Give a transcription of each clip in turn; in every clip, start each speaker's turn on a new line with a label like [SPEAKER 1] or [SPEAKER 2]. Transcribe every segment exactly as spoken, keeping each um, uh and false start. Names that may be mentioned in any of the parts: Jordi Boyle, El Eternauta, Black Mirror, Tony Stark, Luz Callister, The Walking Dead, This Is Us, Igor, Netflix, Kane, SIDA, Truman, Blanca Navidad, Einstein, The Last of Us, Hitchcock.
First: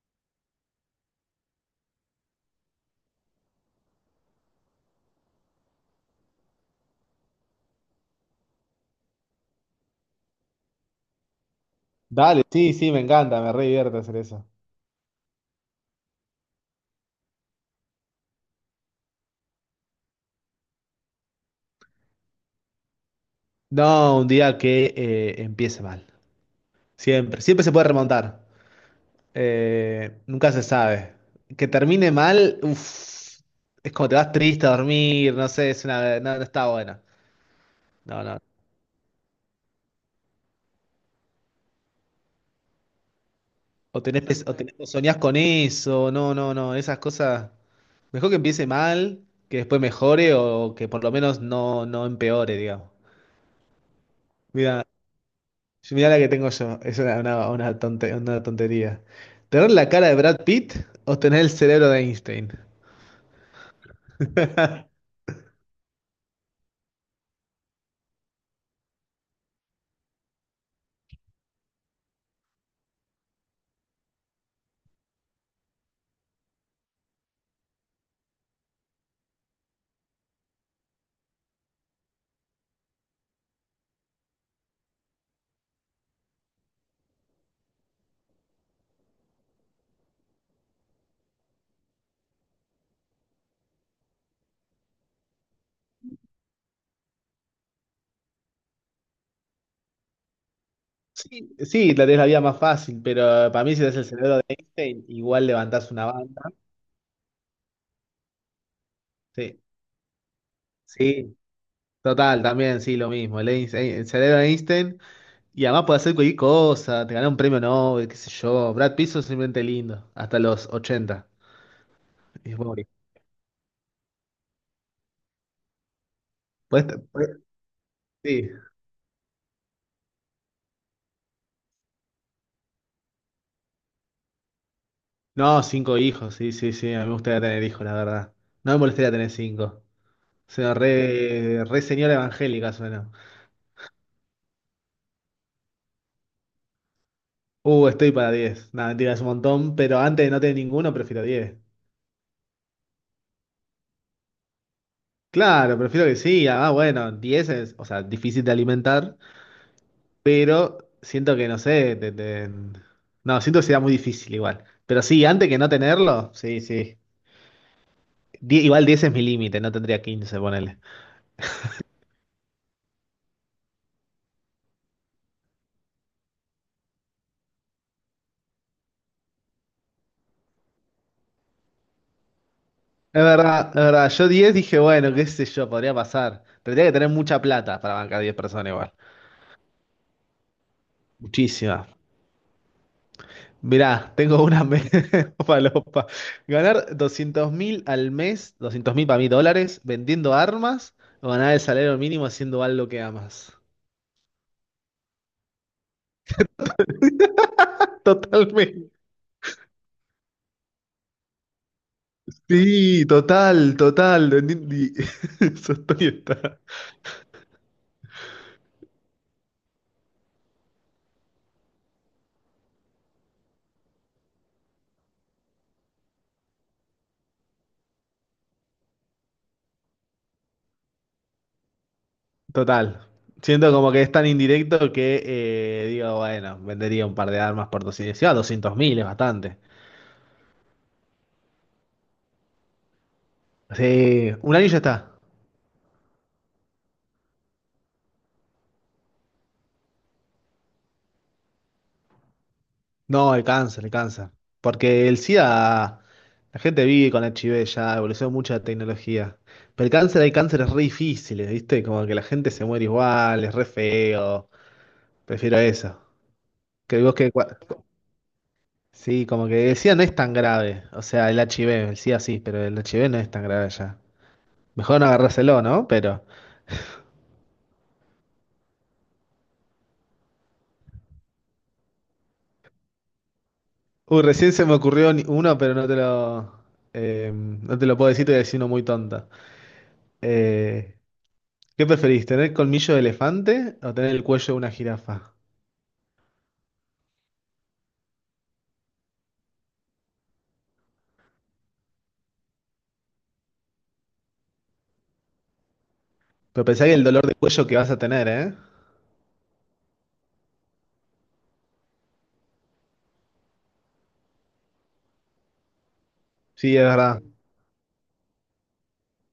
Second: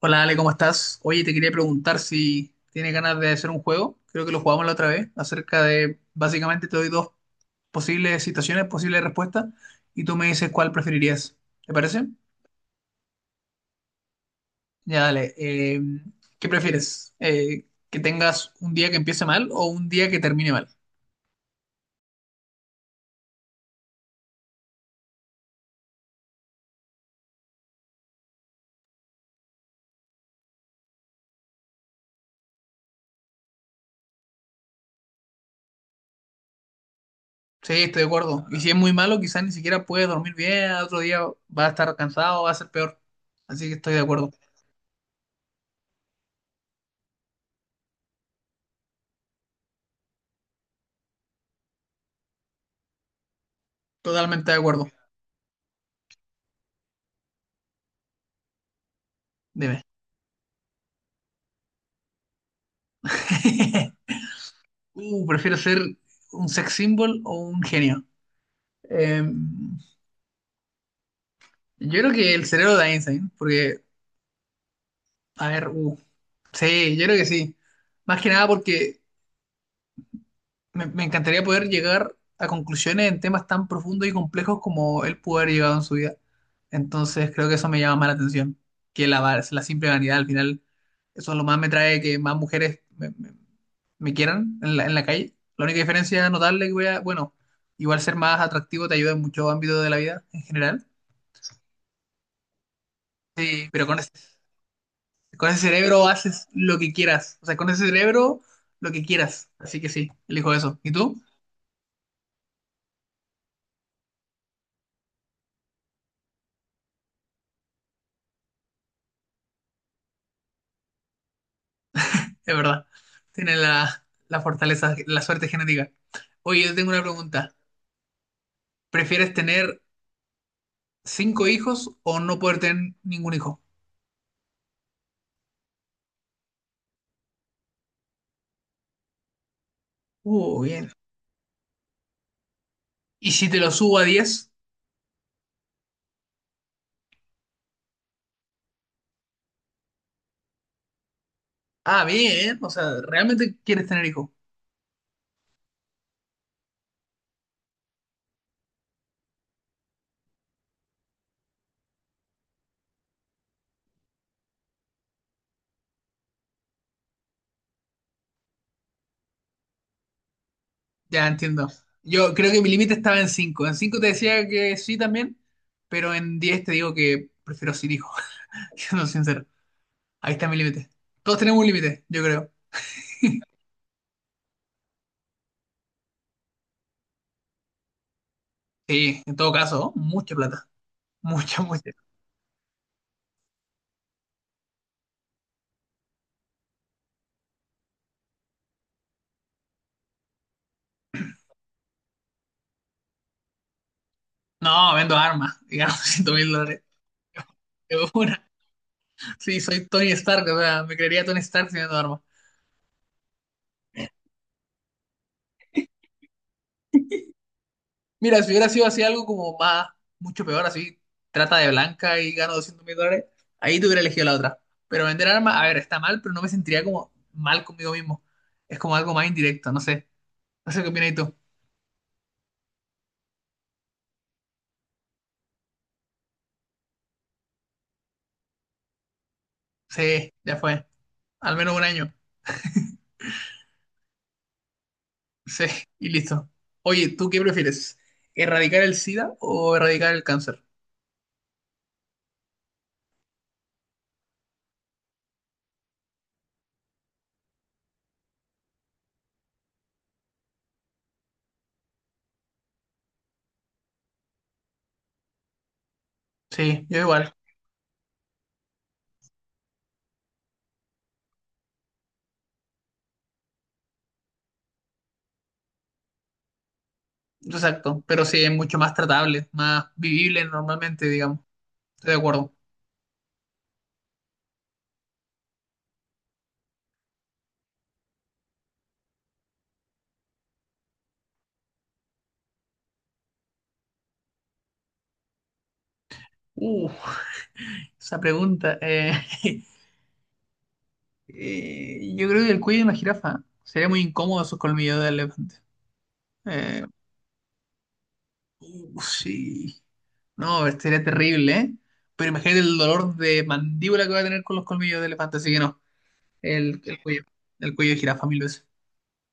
[SPEAKER 1] Hola Ale, ¿cómo estás? Oye, te quería preguntar si tienes ganas de hacer un juego, creo que lo jugamos la otra vez, acerca de, básicamente te doy dos posibles situaciones, posibles respuestas, y tú me dices cuál preferirías. ¿Te parece?
[SPEAKER 2] Dale, sí, sí, me encanta, me re divierte hacer eso.
[SPEAKER 1] Ya dale. Eh, ¿qué prefieres? Eh, ¿que tengas un día que empiece mal o un día que termine mal?
[SPEAKER 2] No, un día que eh, empiece mal. Siempre, siempre se puede remontar. Eh, nunca se sabe. Que termine mal, uff, es como te vas triste a dormir, no sé, es una, no, no está buena.
[SPEAKER 1] Sí, estoy de
[SPEAKER 2] No, no.
[SPEAKER 1] acuerdo. Y si es muy malo, quizás ni siquiera puedes dormir bien, al otro día vas a estar cansado, va a ser peor. Así que estoy
[SPEAKER 2] O
[SPEAKER 1] de
[SPEAKER 2] tenés,
[SPEAKER 1] acuerdo,
[SPEAKER 2] pes- o tenés- o soñás con eso, no, no, no, esas cosas. Mejor que empiece mal, que después mejore o que por lo menos no, no empeore, digamos.
[SPEAKER 1] totalmente de acuerdo.
[SPEAKER 2] Mira. Sí, mirá la que tengo yo. Es una, una, una tonte- una tontería. ¿Tener
[SPEAKER 1] Dime.
[SPEAKER 2] la cara de Brad Pitt o tener el cerebro de Einstein?
[SPEAKER 1] Uh, prefiero ser un sex symbol o un genio. Eh, yo creo que el cerebro de Einstein, porque, a ver, uh, sí, yo creo que sí. Más que nada porque me, me encantaría poder llegar a conclusiones en temas tan profundos y complejos como él pudo haber llegado en su vida. Entonces creo que eso me llama más la atención que la, va- la simple vanidad. Al final, eso es lo más me trae que más mujeres me, me quieran en la, en la calle. La única diferencia notable que voy a, bueno, igual ser más atractivo te ayuda en muchos ámbitos de la vida en general.
[SPEAKER 2] Sí, sí, la tenés la vida más fácil, pero para
[SPEAKER 1] Sí,
[SPEAKER 2] mí si
[SPEAKER 1] pero
[SPEAKER 2] tenés
[SPEAKER 1] con
[SPEAKER 2] el
[SPEAKER 1] ese,
[SPEAKER 2] cerebro de Einstein, igual
[SPEAKER 1] con ese
[SPEAKER 2] levantás
[SPEAKER 1] cerebro
[SPEAKER 2] una
[SPEAKER 1] haces
[SPEAKER 2] banda.
[SPEAKER 1] lo que quieras. O sea, con ese cerebro lo que quieras.
[SPEAKER 2] Sí,
[SPEAKER 1] Así que sí, elijo eso. ¿Y tú?
[SPEAKER 2] sí, total, también, sí, lo mismo. El, Einstein- el cerebro de Einstein. Y además puede hacer cualquier cosa, te ganás un premio Nobel, qué sé yo. Brad Pitt es simplemente lindo, hasta los ochenta. Y
[SPEAKER 1] Es
[SPEAKER 2] después
[SPEAKER 1] verdad.
[SPEAKER 2] morís.
[SPEAKER 1] Tienes la, la fortaleza, la suerte genética. Oye, yo tengo
[SPEAKER 2] Podés-
[SPEAKER 1] una
[SPEAKER 2] podés-
[SPEAKER 1] pregunta.
[SPEAKER 2] sí.
[SPEAKER 1] ¿Prefieres tener cinco hijos o no poder tener ningún hijo?
[SPEAKER 2] No, cinco hijos, sí, sí, sí, a mí me gustaría tener hijos, la verdad. No me molestaría tener cinco. O
[SPEAKER 1] Uh,
[SPEAKER 2] sea,
[SPEAKER 1] bien.
[SPEAKER 2] re, re señora evangélica suena.
[SPEAKER 1] ¿Y si te lo subo a diez?
[SPEAKER 2] Uh, estoy para diez. Nada, mentira, es un montón, pero antes de no tener ninguno, prefiero diez.
[SPEAKER 1] Ah, bien. O sea, ¿realmente quieres tener hijos?
[SPEAKER 2] Claro, prefiero que sí. Ah, bueno, diez es, o sea, difícil de alimentar, pero siento que, no sé, te- te- no, siento que sería muy difícil igual. Pero sí, antes que no tenerlo, sí, sí. Die- igual diez es mi límite, no tendría quince, ponele.
[SPEAKER 1] Ya entiendo. Yo creo que mi límite estaba en cinco. En cinco te decía que sí también, pero en diez te digo que prefiero sin hijo, siendo sincero. Ahí está mi límite. Todos tenemos un límite, yo creo.
[SPEAKER 2] Es verdad, es verdad. Yo diez dije, bueno, qué sé yo, podría pasar. Pero tenía que tener mucha plata para bancar diez personas igual.
[SPEAKER 1] Sí, en todo caso, mucha plata. Mucha, mucha.
[SPEAKER 2] Muchísima. Mirá, tengo una me- falopa. Ganar doscientos mil al mes, doscientos mil para mí dólares, vendiendo armas o ganar el salario mínimo haciendo algo que amas.
[SPEAKER 1] No, vendo armas y gano ciento mil dólares. De una.
[SPEAKER 2] Totalmente.
[SPEAKER 1] Sí, soy Tony Stark, o sea, me creería Tony Stark si vendo armas.
[SPEAKER 2] Sí, total, total. Entendí. Eso estoy está.
[SPEAKER 1] Mira, si hubiera sido así algo como más, mucho peor, así, trata de blanca y gano doscientos mil dólares, ahí te hubiera elegido la otra. Pero vender armas, a ver, está mal, pero no me sentiría como mal conmigo mismo. Es como algo más indirecto, no sé. No sé qué opinas tú.
[SPEAKER 2] Total. Siento como que es tan indirecto que eh, digo, bueno, vendería un par de armas por doscientos. Sí, a doscientos mil es bastante.
[SPEAKER 1] Sí, ya fue. Al menos un año.
[SPEAKER 2] Sí, un año ya está.
[SPEAKER 1] Sí, y listo. Oye, ¿tú qué prefieres? ¿Erradicar el SIDA o erradicar el cáncer?
[SPEAKER 2] No, el cáncer, el cáncer. Porque el SIDA, la gente vive con H I V ya, evolucionó mucho la tecnología. Pero el cáncer, hay cánceres re difíciles, ¿viste? Como que la gente se muere igual, es re feo. Prefiero eso.
[SPEAKER 1] Sí, yo
[SPEAKER 2] Que vos que...
[SPEAKER 1] igual.
[SPEAKER 2] cua- sí, como que el SIDA no es tan grave. O sea, el HIV, el SIDA sí, pero el H I V no es tan grave ya. Mejor no agarrárselo, ¿no? Pero...
[SPEAKER 1] Exacto. Pero sí, es mucho más tratable, más vivible normalmente, digamos. Estoy de acuerdo.
[SPEAKER 2] Uy, recién se me ocurrió ni- uno, pero no te lo... eh, no te lo puedo decir, te voy a decir uno muy tonto. Eh, ¿Qué preferís, tener colmillo de elefante o tener el cuello de una jirafa?
[SPEAKER 1] Uf, esa pregunta. Eh, Eh, yo creo que el cuello de una jirafa. Sería muy incómodo esos colmillos del elefante.
[SPEAKER 2] Pero pensá
[SPEAKER 1] Eh,
[SPEAKER 2] que el dolor de cuello que vas a tener, ¿eh?
[SPEAKER 1] uh, sí. No, sería terrible, ¿eh? Pero imagínate el dolor de mandíbula que va a tener con los colmillos de elefante, así que no.
[SPEAKER 2] Sí,
[SPEAKER 1] El,
[SPEAKER 2] es
[SPEAKER 1] el
[SPEAKER 2] verdad.
[SPEAKER 1] cuello, el cuello de jirafa mil veces.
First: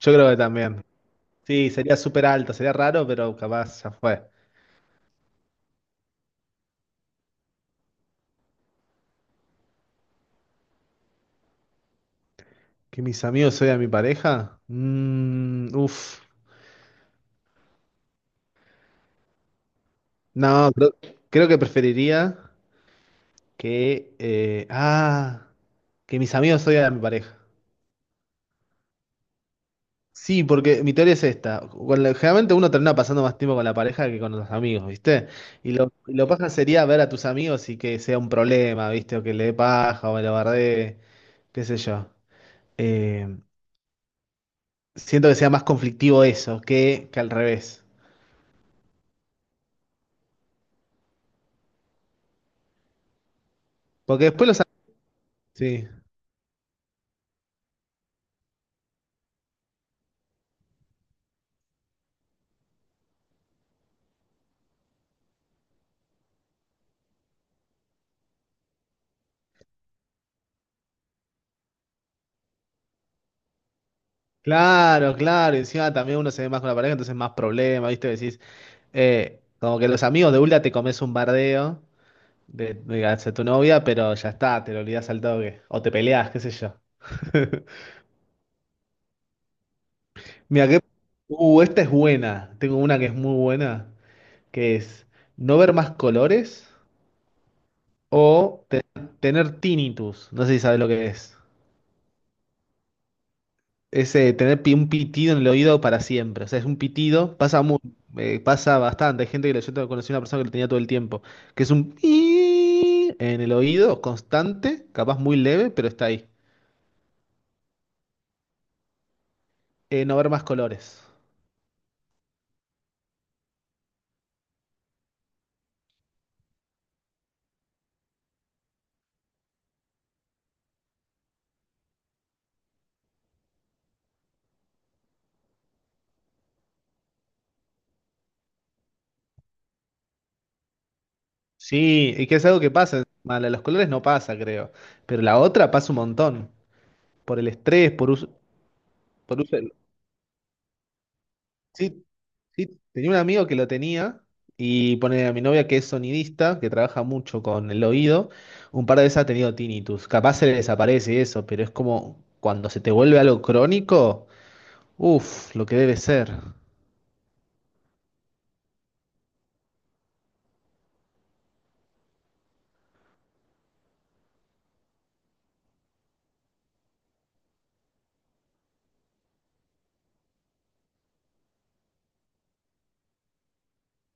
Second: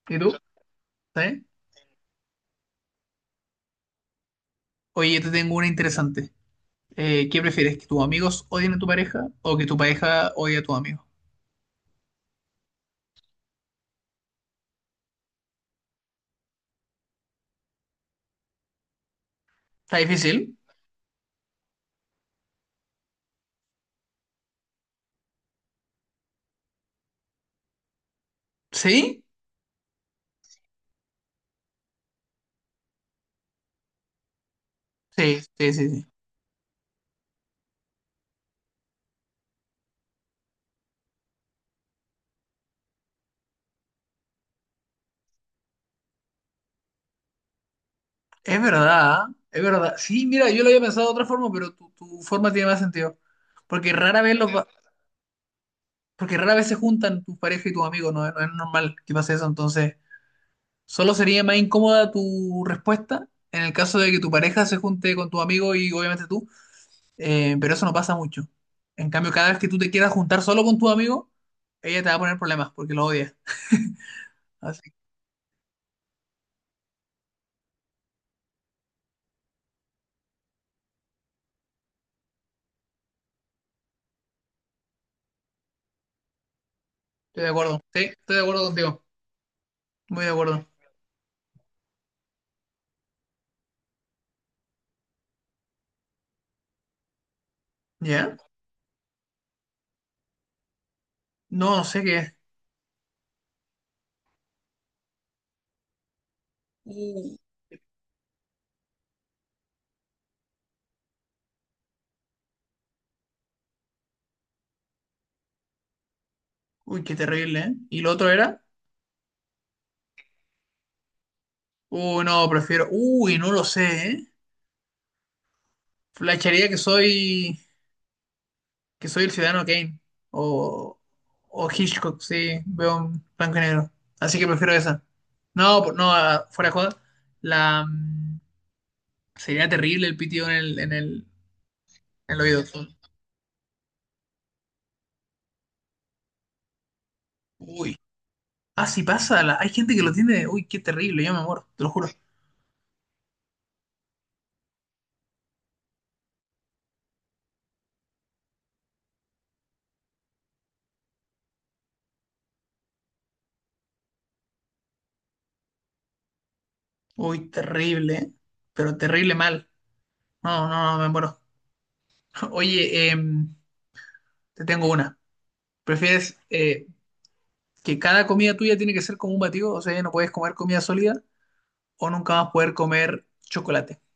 [SPEAKER 2] Yo
[SPEAKER 1] ¿Y
[SPEAKER 2] creo que
[SPEAKER 1] tú?
[SPEAKER 2] también.
[SPEAKER 1] ¿Sabes?
[SPEAKER 2] Sí, sería súper alto, sería raro, pero capaz ya fue.
[SPEAKER 1] Oye, yo te tengo una interesante. Eh, ¿qué prefieres? ¿Que tus amigos odien a tu pareja o que tu pareja odie a tus amigos?
[SPEAKER 2] ¿Que mis amigos a mi pareja? Mmm, uf.
[SPEAKER 1] Está difícil.
[SPEAKER 2] No, creo, creo que preferiría que... eh, ah, que mis amigos a mi pareja.
[SPEAKER 1] ¿Sí?
[SPEAKER 2] Sí, porque mi teoría es esta. Con la- generalmente uno termina pasando más tiempo con la pareja que con los amigos, ¿viste?
[SPEAKER 1] Sí, sí,
[SPEAKER 2] Y
[SPEAKER 1] sí,
[SPEAKER 2] lo,
[SPEAKER 1] sí.
[SPEAKER 2] y lo paja sería ver a tus amigos y que sea un problema, ¿viste? O que le dé paja o me lo bardee, qué sé yo. Eh, Siento que sea más conflictivo eso que, que al revés.
[SPEAKER 1] Es verdad, ¿ah? Es verdad. Sí, mira, yo lo había pensado de otra forma, pero tu, tu forma tiene más sentido. Porque rara
[SPEAKER 2] Porque
[SPEAKER 1] vez
[SPEAKER 2] después
[SPEAKER 1] los,
[SPEAKER 2] los...
[SPEAKER 1] va-
[SPEAKER 2] am- sí.
[SPEAKER 1] porque rara vez se juntan tu pareja y tus amigos, no, no es normal que pase eso. Entonces, solo sería más incómoda tu respuesta en el caso de que tu pareja se junte con tu amigo y obviamente tú, eh, pero eso no pasa mucho. En cambio, cada vez que tú te quieras juntar solo con tu amigo, ella te va a poner problemas porque lo odia. Así que
[SPEAKER 2] Claro, claro. Y encima también uno se ve más con la pareja, entonces más problema, ¿viste? Decís, eh, como que los amigos de Ulda te comes un bardeo de, de hacia tu novia, pero ya está, te lo olvidás al toque. O te peleás, qué sé yo.
[SPEAKER 1] estoy de acuerdo. Sí, estoy de acuerdo contigo. Muy de acuerdo.
[SPEAKER 2] Mira, que... Uh, esta es buena. Tengo una que es muy buena, que es no ver más colores
[SPEAKER 1] ¿Ya?
[SPEAKER 2] o te- tener tinnitus. No sé si sabes lo que es.
[SPEAKER 1] No, no sé qué
[SPEAKER 2] Es eh, tener pi- un pitido en el oído para siempre. O sea, es un pitido,
[SPEAKER 1] es.
[SPEAKER 2] pasa mu- eh, pasa bastante. Hay gente que lo, yo te- conocí a una persona que lo tenía todo el tiempo, que es un en el oído constante, capaz muy leve, pero está ahí.
[SPEAKER 1] Uy, qué terrible, ¿eh? ¿Y lo otro era?
[SPEAKER 2] Eh, no ver más colores.
[SPEAKER 1] Uy, no, prefiero. Uy, no lo sé, ¿eh? Flasharía que soy. que soy el ciudadano Kane. O. O Hitchcock, sí, veo un blanco y negro. Así que prefiero esa. No, por- no, ah, fuera de joda. La. mm, Sería terrible el pitido en el, en el,
[SPEAKER 2] Sí, y
[SPEAKER 1] en
[SPEAKER 2] que
[SPEAKER 1] el
[SPEAKER 2] es algo
[SPEAKER 1] oído.
[SPEAKER 2] que pasa. Encima, la de los colores no pasa, creo. Pero la otra pasa un montón. Por el estrés,
[SPEAKER 1] Uy.
[SPEAKER 2] por uso,
[SPEAKER 1] Ah, sí
[SPEAKER 2] por
[SPEAKER 1] pasa.
[SPEAKER 2] uso
[SPEAKER 1] la- Hay
[SPEAKER 2] del-
[SPEAKER 1] gente que lo tiene. Uy, qué terrible, yo me muero, te lo
[SPEAKER 2] sí,
[SPEAKER 1] juro.
[SPEAKER 2] sí, tenía un amigo que lo tenía y pone a mi novia que es sonidista, que trabaja mucho con el oído, un par de veces ha tenido tinnitus. Capaz se le desaparece y eso, pero es como cuando se te vuelve algo crónico, uff, lo que debe ser.
[SPEAKER 1] Uy, terrible, ¿eh? Pero terrible mal. No, no, no, me muero. Oye, em, te tengo una. ¿Prefieres eh, que cada comida tuya tiene que ser como un batido? O sea, ya no puedes comer comida sólida o nunca vas a poder comer chocolate.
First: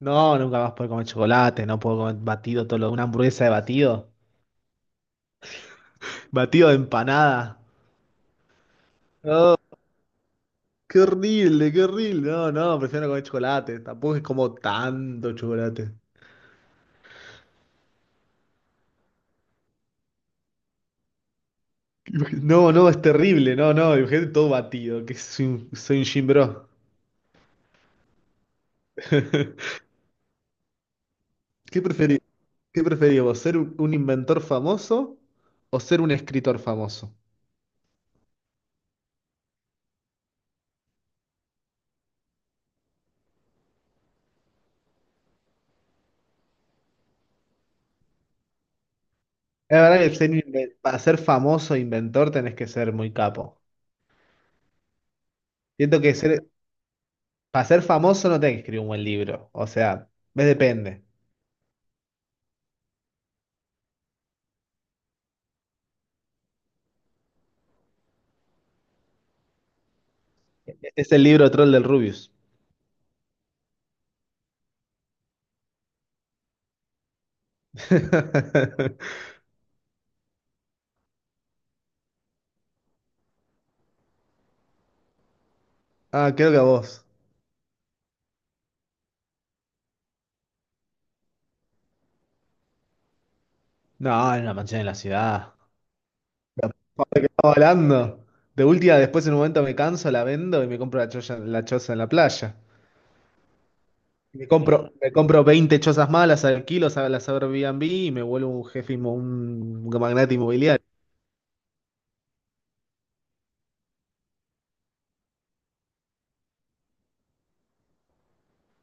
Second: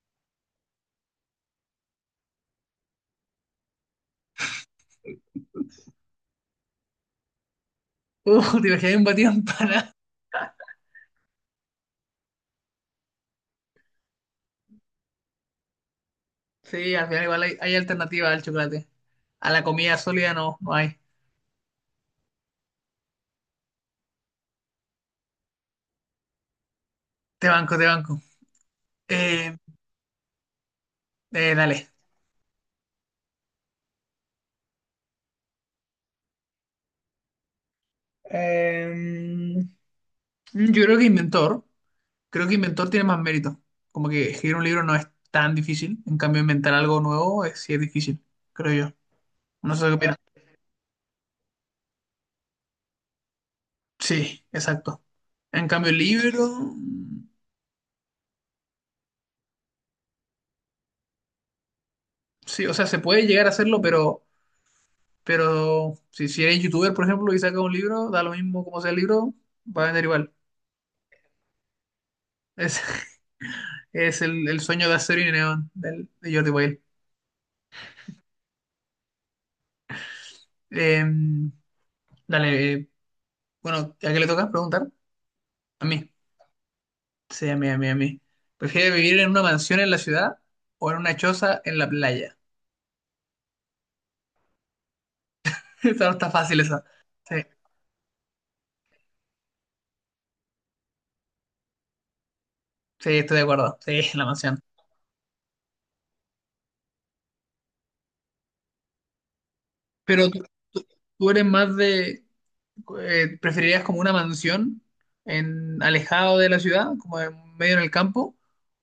[SPEAKER 2] No, nunca más puedo comer chocolate, no puedo comer batido, todo lo- una hamburguesa de batido, batido de empanada.
[SPEAKER 1] Uh, te imaginas un batido en
[SPEAKER 2] No,
[SPEAKER 1] pana.
[SPEAKER 2] qué horrible, qué horrible. No, no, prefiero no comer chocolate, tampoco es como tanto chocolate.
[SPEAKER 1] Sí, al final igual hay, hay alternativa al chocolate. A la comida sólida no, no hay.
[SPEAKER 2] No, no, es terrible, no, no, imagínate todo batido, que soy un, soy un gym bro.
[SPEAKER 1] Te banco, te banco. Eh, eh,
[SPEAKER 2] ¿Qué
[SPEAKER 1] dale.
[SPEAKER 2] preferí, ¿qué preferís vos, ser un un inventor famoso o ser un escritor famoso?
[SPEAKER 1] Eh, yo creo que inventor, creo que inventor tiene más mérito. Como que escribir un libro no es tan difícil. En cambio, inventar algo nuevo es, sí es difícil, creo yo. No
[SPEAKER 2] La
[SPEAKER 1] sé qué
[SPEAKER 2] verdad que
[SPEAKER 1] opinas.
[SPEAKER 2] ser inven- para ser famoso e inventor tenés que ser muy capo.
[SPEAKER 1] Sí, exacto. En cambio, el
[SPEAKER 2] Siento que
[SPEAKER 1] libro,
[SPEAKER 2] ser,
[SPEAKER 1] mm,
[SPEAKER 2] para ser famoso no tenés que escribir un buen libro, o sea, me depende.
[SPEAKER 1] sí, o sea, se puede llegar a hacerlo, pero, pero si, si eres youtuber, por ejemplo, y sacas un libro, da lo mismo como sea el libro, va a vender igual.
[SPEAKER 2] Este es el libro troll del Rubius.
[SPEAKER 1] Es, es el, el sueño de acero y neón del, de Jordi Boyle. Eh, dale, eh, bueno, ¿a qué le toca preguntar? A mí.
[SPEAKER 2] Ah, creo que a vos.
[SPEAKER 1] Sí, a mí, a mí, a mí. ¿Prefieres vivir en una mansión en la ciudad o en una choza en la playa?
[SPEAKER 2] No, en una mansión en la ciudad.
[SPEAKER 1] Esa no está fácil esa.
[SPEAKER 2] Aparte que
[SPEAKER 1] Sí,
[SPEAKER 2] estaba hablando. De última, después en un momento me canso, la vendo y me compro la choza, la choza en la playa.
[SPEAKER 1] sí, estoy de acuerdo. Sí, la
[SPEAKER 2] Me
[SPEAKER 1] mansión.
[SPEAKER 2] compro, me compro veinte chozas más, las alquilo, sa- las Airbnb y me vuelvo un jefe, inmo- un
[SPEAKER 1] Pero
[SPEAKER 2] magnate
[SPEAKER 1] tú
[SPEAKER 2] inmobiliario.
[SPEAKER 1] tú eres más de, eh, ¿preferirías como una mansión en alejado de la ciudad, como en medio en el campo?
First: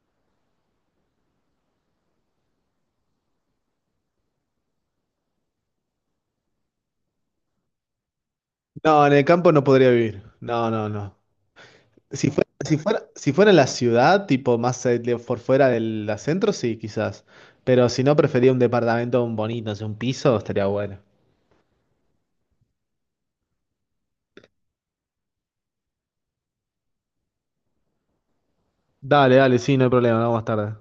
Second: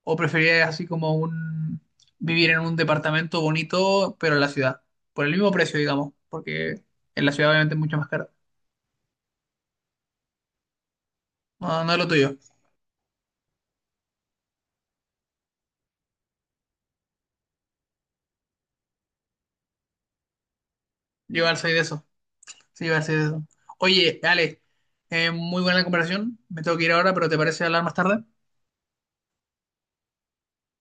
[SPEAKER 1] ¿O preferirías así como un vivir en un departamento bonito, pero en la ciudad? Por el mismo precio, digamos, porque en la ciudad obviamente es mucho más caro.
[SPEAKER 2] No, en el campo no podría vivir. No, no, no.
[SPEAKER 1] No, no es lo
[SPEAKER 2] Si
[SPEAKER 1] tuyo.
[SPEAKER 2] fuera, si fuera, si fuera en la ciudad, tipo más eh, de- por fuera del la centro, sí, quizás. Pero si no, prefería un departamento bonito, así, un piso, estaría bueno.
[SPEAKER 1] Yo igual soy de eso. Sí, igual soy de eso. Oye, Ale, eh, muy buena la conversación. Me tengo que ir ahora, pero ¿te parece hablar más tarde?
[SPEAKER 2] Dale, dale, sí, no hay problema, vamos más tarde.